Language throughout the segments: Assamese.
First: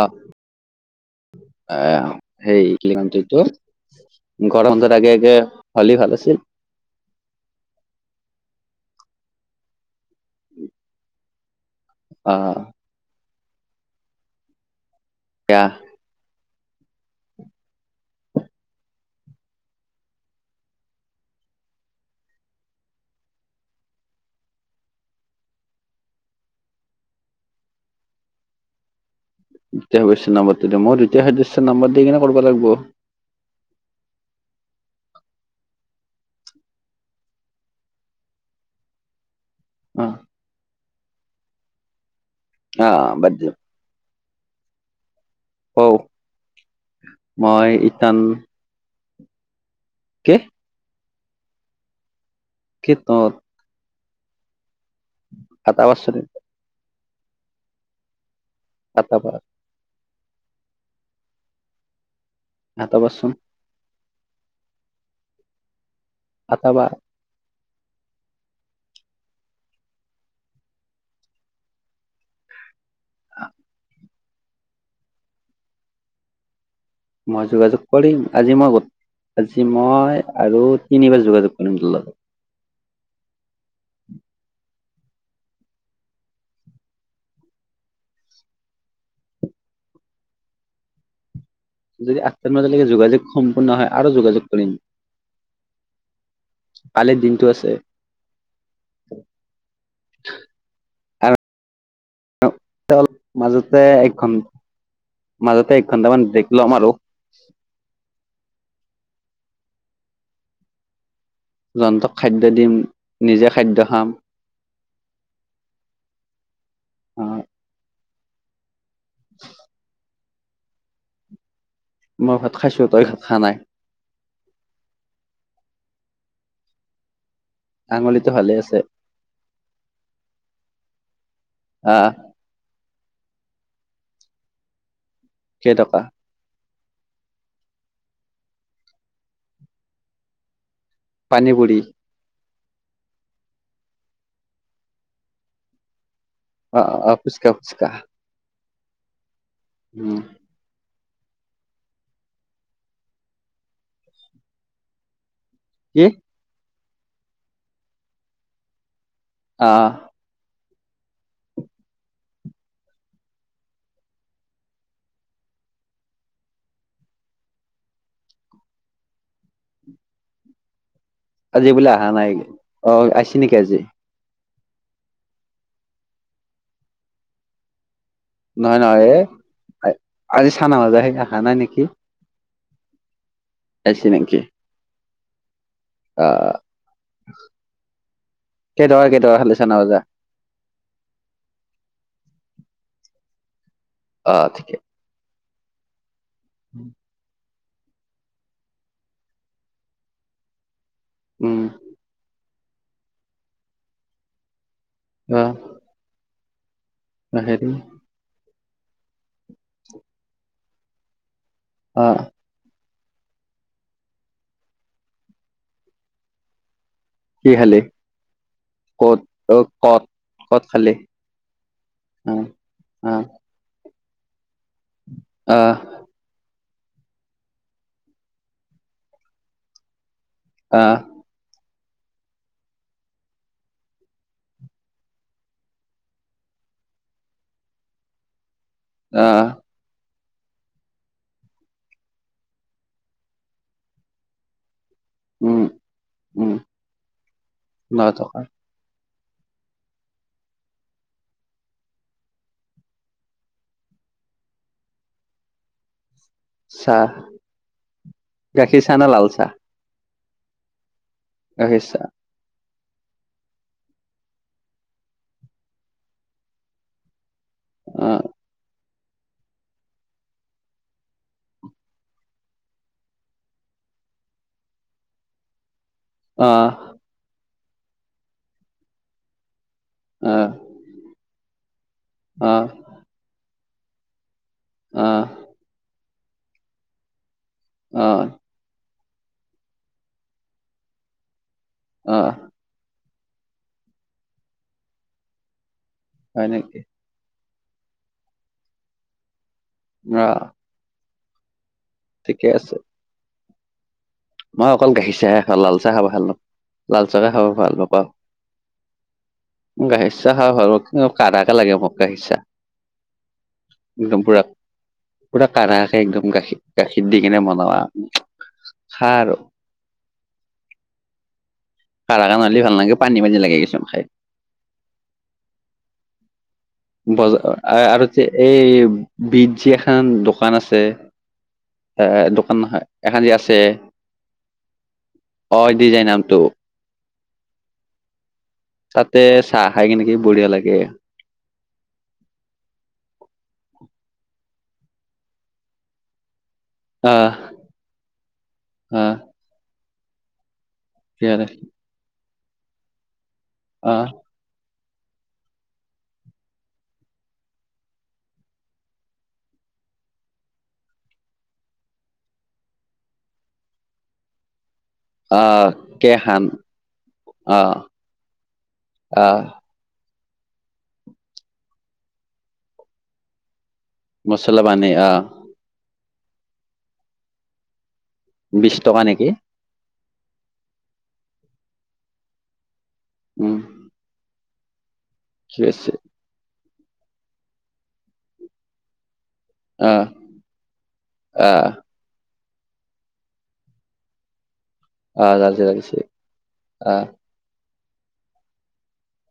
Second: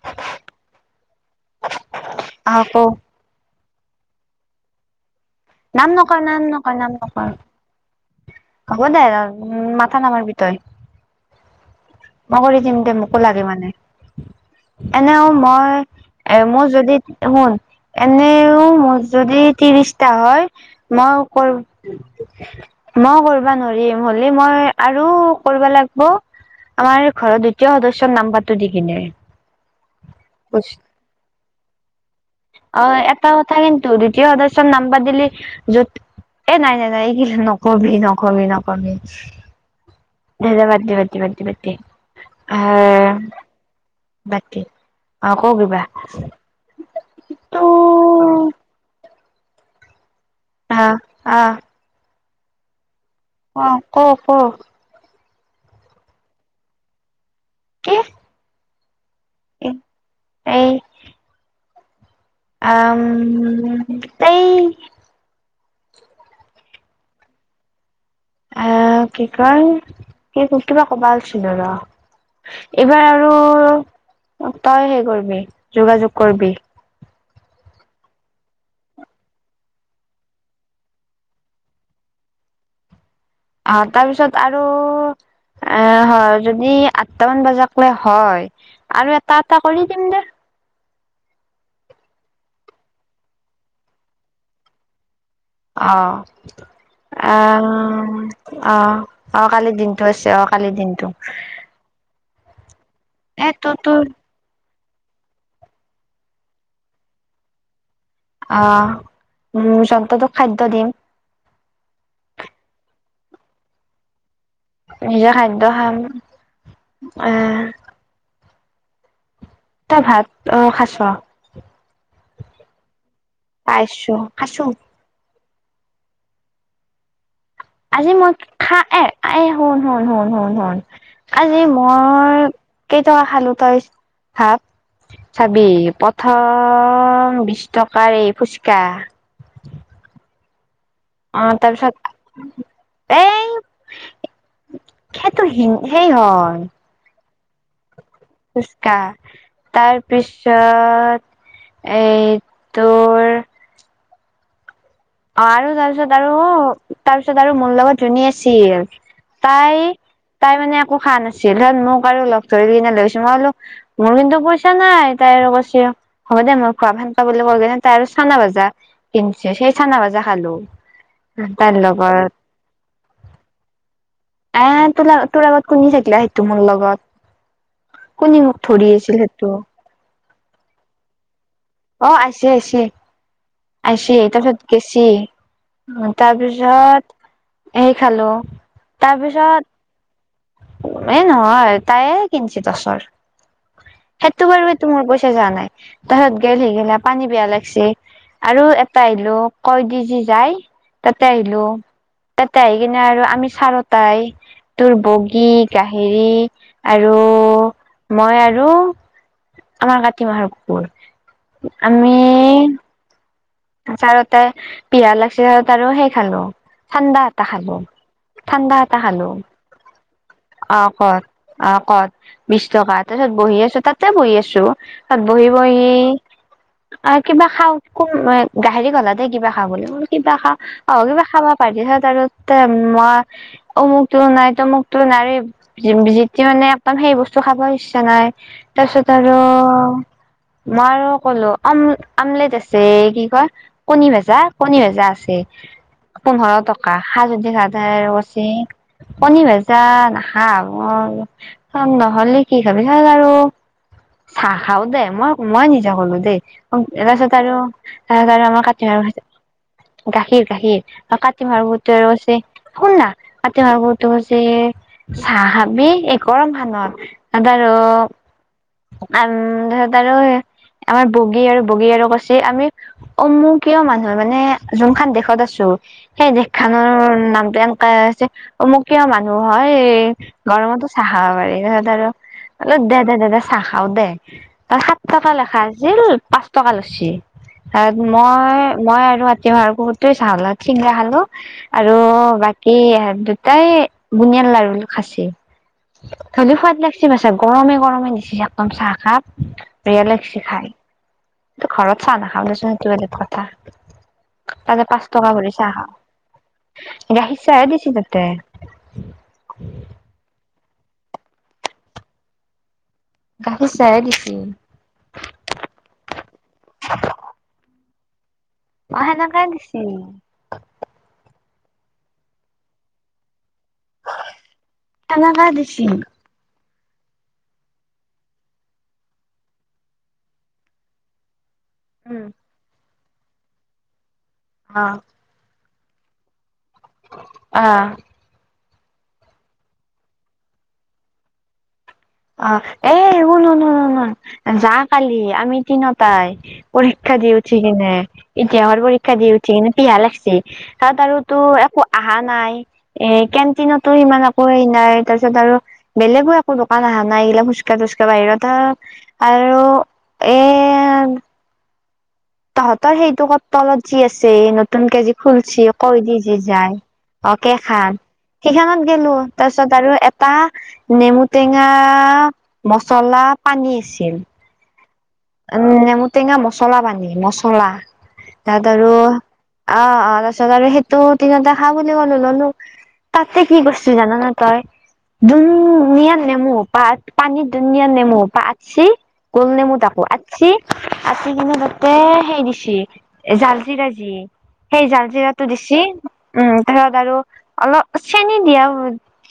আহ আহ সেই আকৌ কিমান তুইতো ঘৰন্ধৰ আগে আগে নাম হ'লে ভাল নকৰ আছিল নাম নক নাম নকৰ হ'ব দে উম মাথা নামাৰ বিতয় অ মই কৰি দিম দে মোকো লাগে মানে এনেও এয়া মই এ মোৰ যদি শুন এনেও মোৰ যদি ত্ৰিশটা হয় মই কৰ মই কৰিব নোৱাৰিম হ'লে মই আৰু কৰিব লাগব আমাৰ ঘৰৰ দ্বিতীয় সদস্যৰ নাম্বাৰটো দি কিনে দ্বিতীয় সদস্য বুজ নাম্বাৰটো দি মই দ্বিতীয় সদস্য নাম্বৰ দি কিনে কৰিব লাগিব অ এটা কথা কিন্তু দ্বিতীয় সদস্য নাম্বাৰ দিলি য'ত এ নাই নাই নাই এই নক'বি নক'বি নক'বি অ দে দে বাদ দি বাদ দি বাদ দি অ আহ বাদ দিয়ক বাদ‌ দি অ ক কিবা, অ এটো মই ইটান কে অ খেতৰ অফ অফ কাটা বাৰছনি কি কাটাবা এই আম আটাবাৰচোন এই আটাবাৰ আহ কি কয় কি কিবা কবা লৈছিলোঁ ৰ এইবাৰ আৰু অ তই সেই কৰিবি যোগাযোগ কৰিবি মই যোগাযোগ কৰিম আজি মই ক'ত আজি মই আৰু তিনিবাৰ যোগাযোগ কৰিম তোৰ লগত। আ' তাৰপিছত আৰু আহ হয় যদি আঠটামান বজাক লয় হয় আৰু এটা এটা কৰি দিম দে। যদি আঠটা বজালৈকে যোগাযোগ সম্পূৰ্ণ হয় আৰু যোগাযোগ কৰিম। অ'। কালিৰ দিনটো আছে অ' অ' অ' কালিৰ দিনটো হৈছে অ' কালিৰ দিনটো। অলপ এ তোৰ মাজতে তোৰ এক ঘণ মাজতে এক ঘণ্টামান ব্ৰেক লম আৰু। অ' উম জন্তুটোক খাদ্য দিম। জন্তুক খাদ্য দিম, নিজে খাদ্য খাম। নিজে খাদ্য খাম, অ এহ ভাত অ খাইচ মই ভাত খাইছো তই খোৱা নাই খাইছো খাইছো। আজি আঙুলিটো মই ভালে আছে খা এ এ শুন শুন শুন শুন শুন। আজি আহ মই কেইটকা খালো তই ভাব। চাবি কেইটকা পথাৰৰ প্ৰথম বিশ টকাৰে ফুচকা। পানী অ' পুৰি তাৰপিছত। এই সেইটো সেই হয়। অ অ ফুচকা ফুচকা। ফুচকা, উম তাৰপিছত এই তোৰ অ' আৰু কি তাৰপিছত আৰু তাৰপিছত আৰু মোৰ লগত যোনে আছিল তাই আহ তাই মানে। একো খাৱা নাছিল তাৰ মোক আৰু লগ ধৰি কিনে লৈ গেছি মই বোলো মোৰ কিন্তু পইচা নাই তাই আৰু কৈছি হ'ব দে মই খোৱাম সেনকে বুলি কৈ কিনে তাই আৰু চানা ভাজা কিনছে। চানা ভাজা খালো। আজি তাইৰ বোলে আহা নাই লগত অ' আহিছি নেকি আজি। নাই আহা তো তোৰ আগত কুনি থাকিলা সেইটো মোৰ লগত। কুনি মোক নহয় ধৰি নহয় আছিল সেটো। এ আজি চানা ভাজা সেই নাই নেকি। অ' আহিছে, আহিছে, আহিছি আহিছে নেকি তাৰপিছত গেছি। উম আহ তাৰপিছত সেই খালো কেইটকা কেইটকা খালি তাৰপিছত চানা [inaudible] এ নহয় তাইয়ে কিনছি দচৰ অ সেইটো বাৰু ঠিকে এইটো মোৰ পইচা যোৱা নাই। তাৰ পিছত গেলি সি পানী পিয়াহ লাগছি। আৰু এটা আহিলো কয়দি যি যাই তাতে উম আহিলো। তাতে আহি কিনে আৰু আমি চাৰতাই তোৰ অ বগী হেৰি আৰু হেৰি মই আৰু আমাৰ কাতি মাহৰ কুকুৰ। অ আমি চাৰতাই পিয়াহ লাগছে তাৰপিছত আৰু সেই খালো। ঠাণ্ডা এটা কি খালো, খালি ঠাণ্ডা এটা ক'ত খালো। অ ক'ত ক'ত অ' খালি ক'ত, অ' ক'ত অ বিশ টকা অ তাৰপিছত বহি আছো তাত তে বহি আছো তাত বহি আহ বহি আৰু কিবা খাওঁ গাহৰি কলা দে কিবা খাও বুলি কিবা খা আহ অ' কিবা খাবা পাৰি তাৰপিছত মই অমুক তো নাই তমুক তো নাই যিতি মানে একদম সেই বস্তু খাব ইচ্ছা নাই। তাৰপিছত আৰু আহ মই আৰু ক'লো আম আমলেট আছে কি কয়। কণী ভজা কণী ভজা। জা আছে উম উম, পোন্ধৰ টকা হাজদি ন টকা। সাধাৰছে কণী ভজা নাখা মই খাম নহলে কি খাবি ভাল আৰু চ খাও দে মই মই নিজে কলো দেই তাৰ চাহ, পিছত আৰু তাৰ কাৰণে আমাৰ গাখীৰ কাতি চাহ মাৰ না লাল চাহ? গাখীৰ গাখীৰ আৰু কাতি মাৰ গাখীৰ বহতো চাহ, আৰু আছে শুনলা আতি ভাবোতো যে চাহ খাবি এই গৰম খনত আৰু অ', আম তাৰত আৰু আমাৰ বগী আৰু বগী আৰু কছি আমি অ মোৰ কিয় মানুহ মানে যোনখন দেশত আছো সেই অ', দেশখনৰ নামটো এনেকোৱা হৈছে অ মোক কিয় মানুহ হয় অ', গৰমতো চাহ খাব পাৰি তত আৰু অ', অল দে দে দে চাহ খাও দে তাৰ সাত অ', টকা লেখা আছিল পাঁচ টকা লছি অ', মই মই আৰু ৰাতি ভুৱাৰ বহুততেই চাহ খালোঁ চিঙৰা খালো আৰু অ', বাকী দুটাই বুনিয়াল লাৰু খাইচে হয় ধলিও নেকি? সোৱাদ লাগিছে মছো গৰমে গৰমে দিছে একদম চাহ খাপ বেয়ালাগচে অ', খায় কি ঘৰতৰত চাও না ঠিকে খামাৰ চ আছে। বলে কথা মই তাতে অকল পাঁচ গাখীৰ টকা চাহ হে ভৰি খাওঁ লাল চাহ খাব ভাল ন লাল চাহে গাখীৰ খাব ভাল দিছি নাপাওঁ তাতে গাখীৰ চাহ খাওঁ আৰু কি কাকে লাগে মোক গাখি চাহ গাখীৰ চাহে একদম দিছি পুৰা পুৰা কাৰাকে একদম গাখীৰ গাখীৰ দি কিনে বনোৱা অ সেনেকাই দিছিল খ কাৰণ হ'লে ভাল লাগে পানী পানী লাগাই গৈছে আমাগ দিছি বজাৰ আৰু এই বিদ যি এখন দোকান আছে এ উম দোকান এখন যে আছে হ অ দিজাই নামটো অহ তাতে চাহ খাই কেনেকি বঢ়িয়া লাগে অ এ শুন শুন শুন যা কালি আমি তিনটাই পৰীক্ষা দি আহ উঠি কিনে ইতিহাহৰ পৰীক্ষা আহ দিয় উঠি কিনে পিয়াহ লাগছে তাত কি আৰুতো একো অহা নাই এ কেনটিনতো আহ ইমান আকৌ হে নাই তাৰপিছত আৰু বেলেগো একো পহ না এইলা খোচকাঢ় তোচ্কা় বাহিৰত আৰু আৰু এ [unintelligible] তহঁতৰ সেইটোক তলত যি আছে ন নতুন কেজি খুলচি আহ কৈ কে দি যি খান যায় অক আহ খান সেইখনত গলো আহ তাৰ পিছত আৰু আ নেমু টেঙা মচলা পানী মছলা পানী আহ উম নেমুটেঙা মচলা পানী মচলা তাত বিশ আৰু টকা নেকি অ অ তাৰপিছত আৰু সেইটো দিনতে খা বুলি কলো ললো তাতে কি উম কৰিছো জানান তই ঠিক আছে ধুনীয়া নেমু পাত পানী ধুনিয়ীয়া নেমু পাটচ গল আহ আছি আচি কিনে আহ তাতে হেইৰি দিছে জাল্জি ৰাজজি সেই জাল আহ জিৰাটো লাগিছে দিছি লাগিছে উম তাৰত আহ আৰু অলপ চেনী দিয়া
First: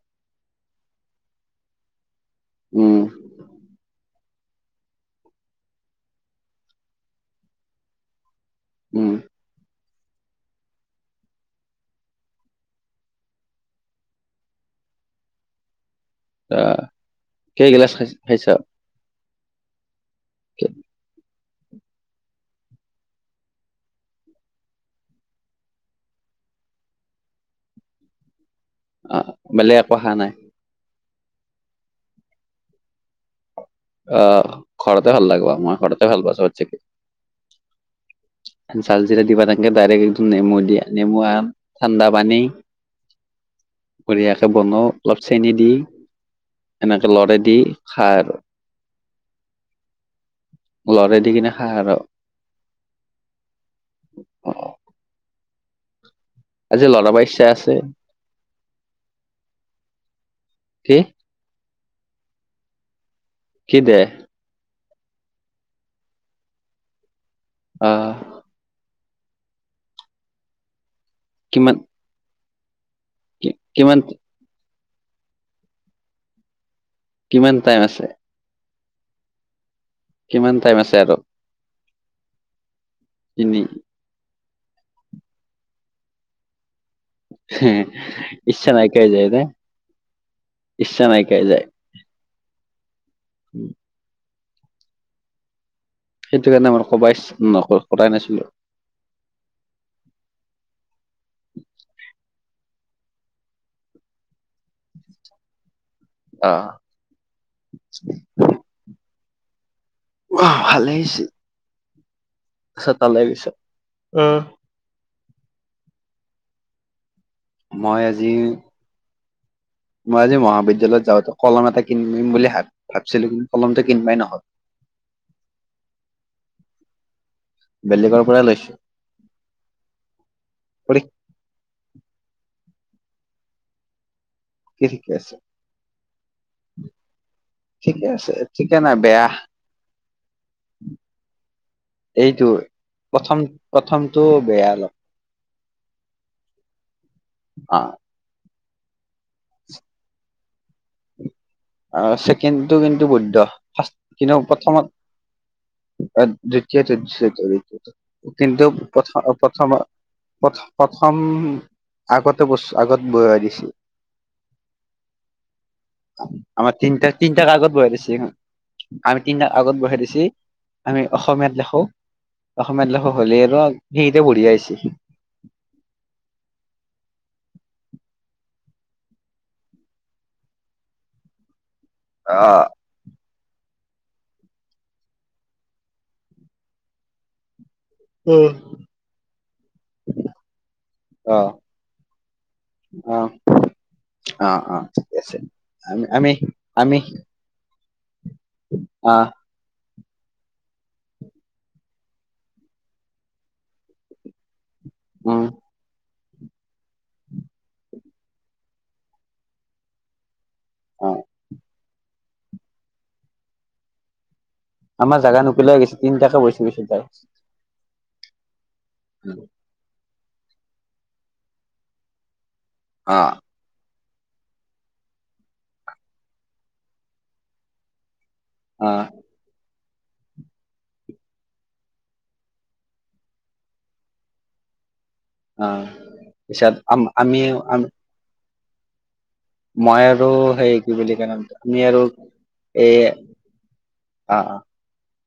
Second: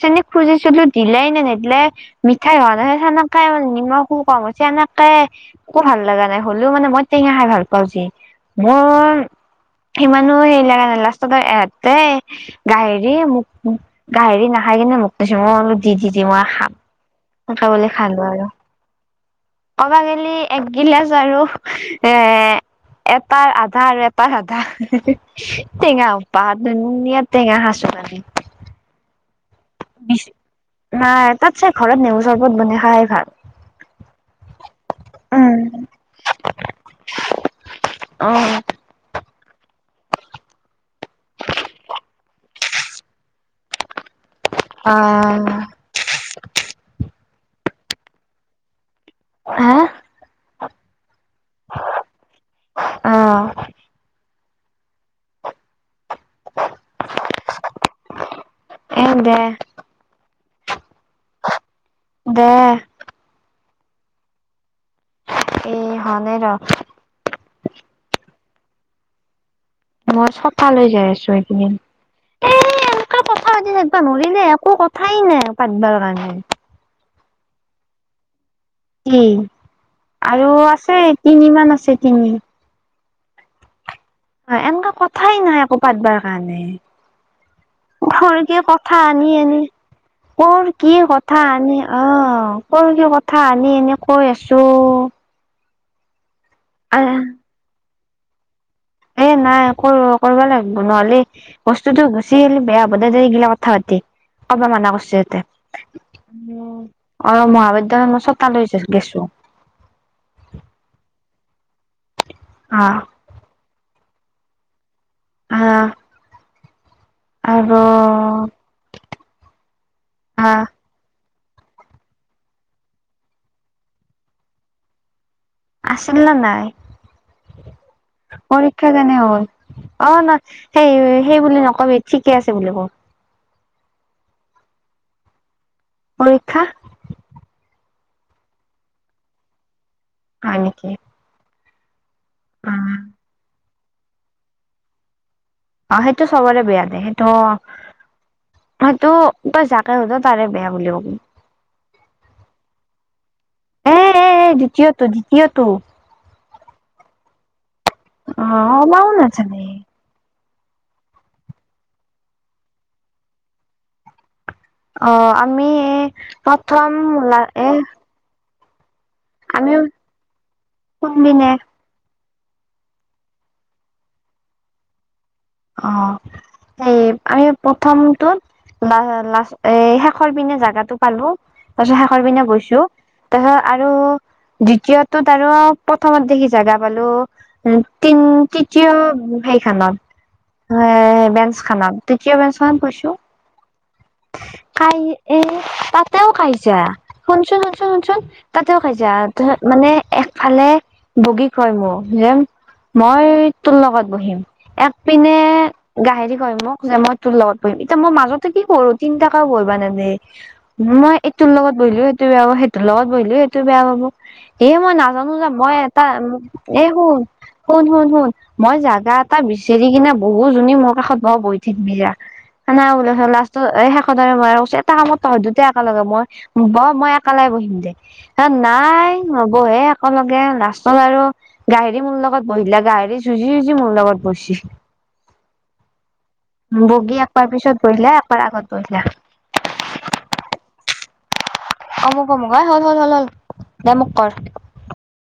চেনী খুজিছিলো দিলাই নে নাইদিলে, মিঠাই খোৱা ন উম সনেকে মানে নিমখো কম হৈছে এনেকে একো ভাল লগা নাই হ'লেও মানে মই টেঙা খাই ভাল পাও যে উম মোৰ সিমানো হেৰি লগা নাই লাষ্টত এহতে গাহেৰি মোক গাহৰি নাখাই কি মোক কৈছ মই বলো দি দি দি মই খাম আহ খাবলৈ কেইগিলাচ খাই খালো আৰু খাইছা পাগেলি একগিলাচ আৰু এ এপাৰ আধা আৰু এপাৰ আধা টেঙা উপাহ ধুনীয়া টেঙা সাচো পালি [unintelligible] বেলেগ একো অহা নাই নাই তাত চাই ঘৰত নেমু চৰবত বনাই খোৱাই ভাল আহ ঘৰতে ভাল লাগব মই ঘৰতে ভাল পাইছোঁ থাকি অ ঝালজিৰা দি পেলাই এনেকে ডাইৰেক্ট এইটো নেমু দিয়া নেমু ঠাণ্ডা পানী বঢ়িয়াকে বনওঁ অলপ চেনি দি অ এনেকে লৰা দি খাই আৰু হা লৰা দি কিনে খা আৰু অ আজি ল'ৰাবোৰ আইছে? এ দে কি? দে কি দে? এ হয়নে নহ আহ মই চকালে যাই আছো এইকিদিন। কিমান কথা কি পাতি কিমান থাকিবা নোৱাৰলে একো কথাই নাই পাতিবাৰ কাৰণে কিমান টাইম আছে? কি আৰু কিমান টাইম আছে আৰু তিনি মান আছে তিনি তিনি অ এনেকুৱা কথাই নাই একৌ পাতবাৰ কাৰণে ঘৰকে ইচ্ছা কথা নাইকিয়াই যায় আনি নে আনি কৰ কি ইচ্ছা কথা নাইকিয়াই যায় আনি অ কৰ কি কথা আনি এনে কৈ আছ চো সেইটো কাৰণে আমাৰ কবাই ইচ্ছা কৰাই নাছিলো এ নাই কৰ কৰিব লাগিব নহলে বস্তুতো বেছি হলি বেয়া হ'ব ন এইগিলা কথা পাতি কব মানা কৰিছো ইহতে আহ উ অ মহাবিদ্যয়ালয় মই ছত লৈ গেছো অ ভালেইছি আছা আহ তালৈ গৈছে উ হা। আৰু মই আজি মই আজি আহ মহবিদ্যালয়ত যাওঁতে কলম এটা কিনিম বুলি ভাব ভাবিছিলো কিন্তু কলমটো কিনিবাই নহল। আছিল নে নাই? বেলেগৰ পৰা লৈছো পৰীক্ষা কেনে হ'ল অ নহয় পৰীক্ষা সেই সেই বুলি নকবি। ঠিকে আছে বুলি ক। কি ঠিকে আছে? পৰীক্ষা ঠিকে আছে ঠিকে নাই বেয়া। হয় নেকি এইটো অ প্ৰথম প্ৰথমটো বেয়া অলপ অ সেইটো চবৰে বেয়া দে সেইটো অ হয় তো তই যাকে সোধ তাৰে বেয়া বুলি কব। ছেকেণ্ডটো কিন্তু বৈদ্ধ এ ফাৰ্ষ্ট এ কিন্তু এ দ্বিতীয়টো দ্বিতীয়টো প্ৰথমত দ্বিতীয়টো দীয় দ্বিতীয় অ কিন্তু ওলাও প্ৰথ নাজানে প্ৰথম প্ৰথ প্ৰথম আগতে বস আগত বোৱাই দিছিল। অ আমি আমাৰ প্ৰথম তিনটা তিনটাক আগত লাগে বহাই দিছে আমি তিনিটা আগত বহাই দিছি আমি কোনদিনে অসমীয়াত লিখো। অসমীয় লেখো হলে আৰু হেৰিতে বঢ়িয়া হৈছি। অ এই আমি প্ৰথমটোত ল লা এ শেষৰ পিনে জাগাটো পালো। শেষৰ অ পিনে গৈছো। ত আৰু দ্বিতীয়টোত আৰু প্ৰথমত দেখি জাগা পালো। উ তিন অ তৃতীয় সেইখনত। অ বেন্স খনত তৃতিও বেঞ্চ খনত বহিছোঁ। অ অ কাই ঠিক আছে এ আমি তাতেও আমি খাইছা আমি শুনচোন শুনচোন তাতেও খাইছা অ ত মানে, একফালে বগী কয় মোক যে, মই তোৰ লগত বহিম এক পিনে উম গাহেৰি য়ে মোক কয় যে মই তোৰ লগত বহিম, এতিয়া মই মাজতে কি কৰোঁ তিনটাকেও বহিব নিদিয়ে। অ মই এইটোৰ লগত বহিলো সেইটো বেয়া পাব সেইটোৰ লগত বহিলো সেইটো বেয়া পাব। এ মই আমাৰ নাজানো জাগা যে মই নুকুলাই গৈছে এটা তিনটাকে বৈছি গৈছে এ তাই। শুন শুন শুন শুন মই জাগা এটা বিচাৰি কিনে বহু জনী মোৰ কাষত বহ্ বহি থাকিবি আ [unintelligible] অ সদায় ময়ে কৈছো এটা কামত তহত দুটা একেলগে বহ মই একেলাই বহিম দে। হে নাই অ নবহে এক একে লগে লাষ্টত আৰু গাহেৰি মোৰ লগত বহিলে গাহেৰি যুঁজি যুঁজি মোৰ লগত বহিছি। পিছত আম বগী আমি একবাৰ পিছত বহিলে একবাৰ আগত বহিলে। মই আৰু হেৰি কি বুলি কয় নামটো তুমি আৰু অমুক অমুক অই হ'ল এ হ'ল হ'ল হ'ল দে মোক কৰ আ আ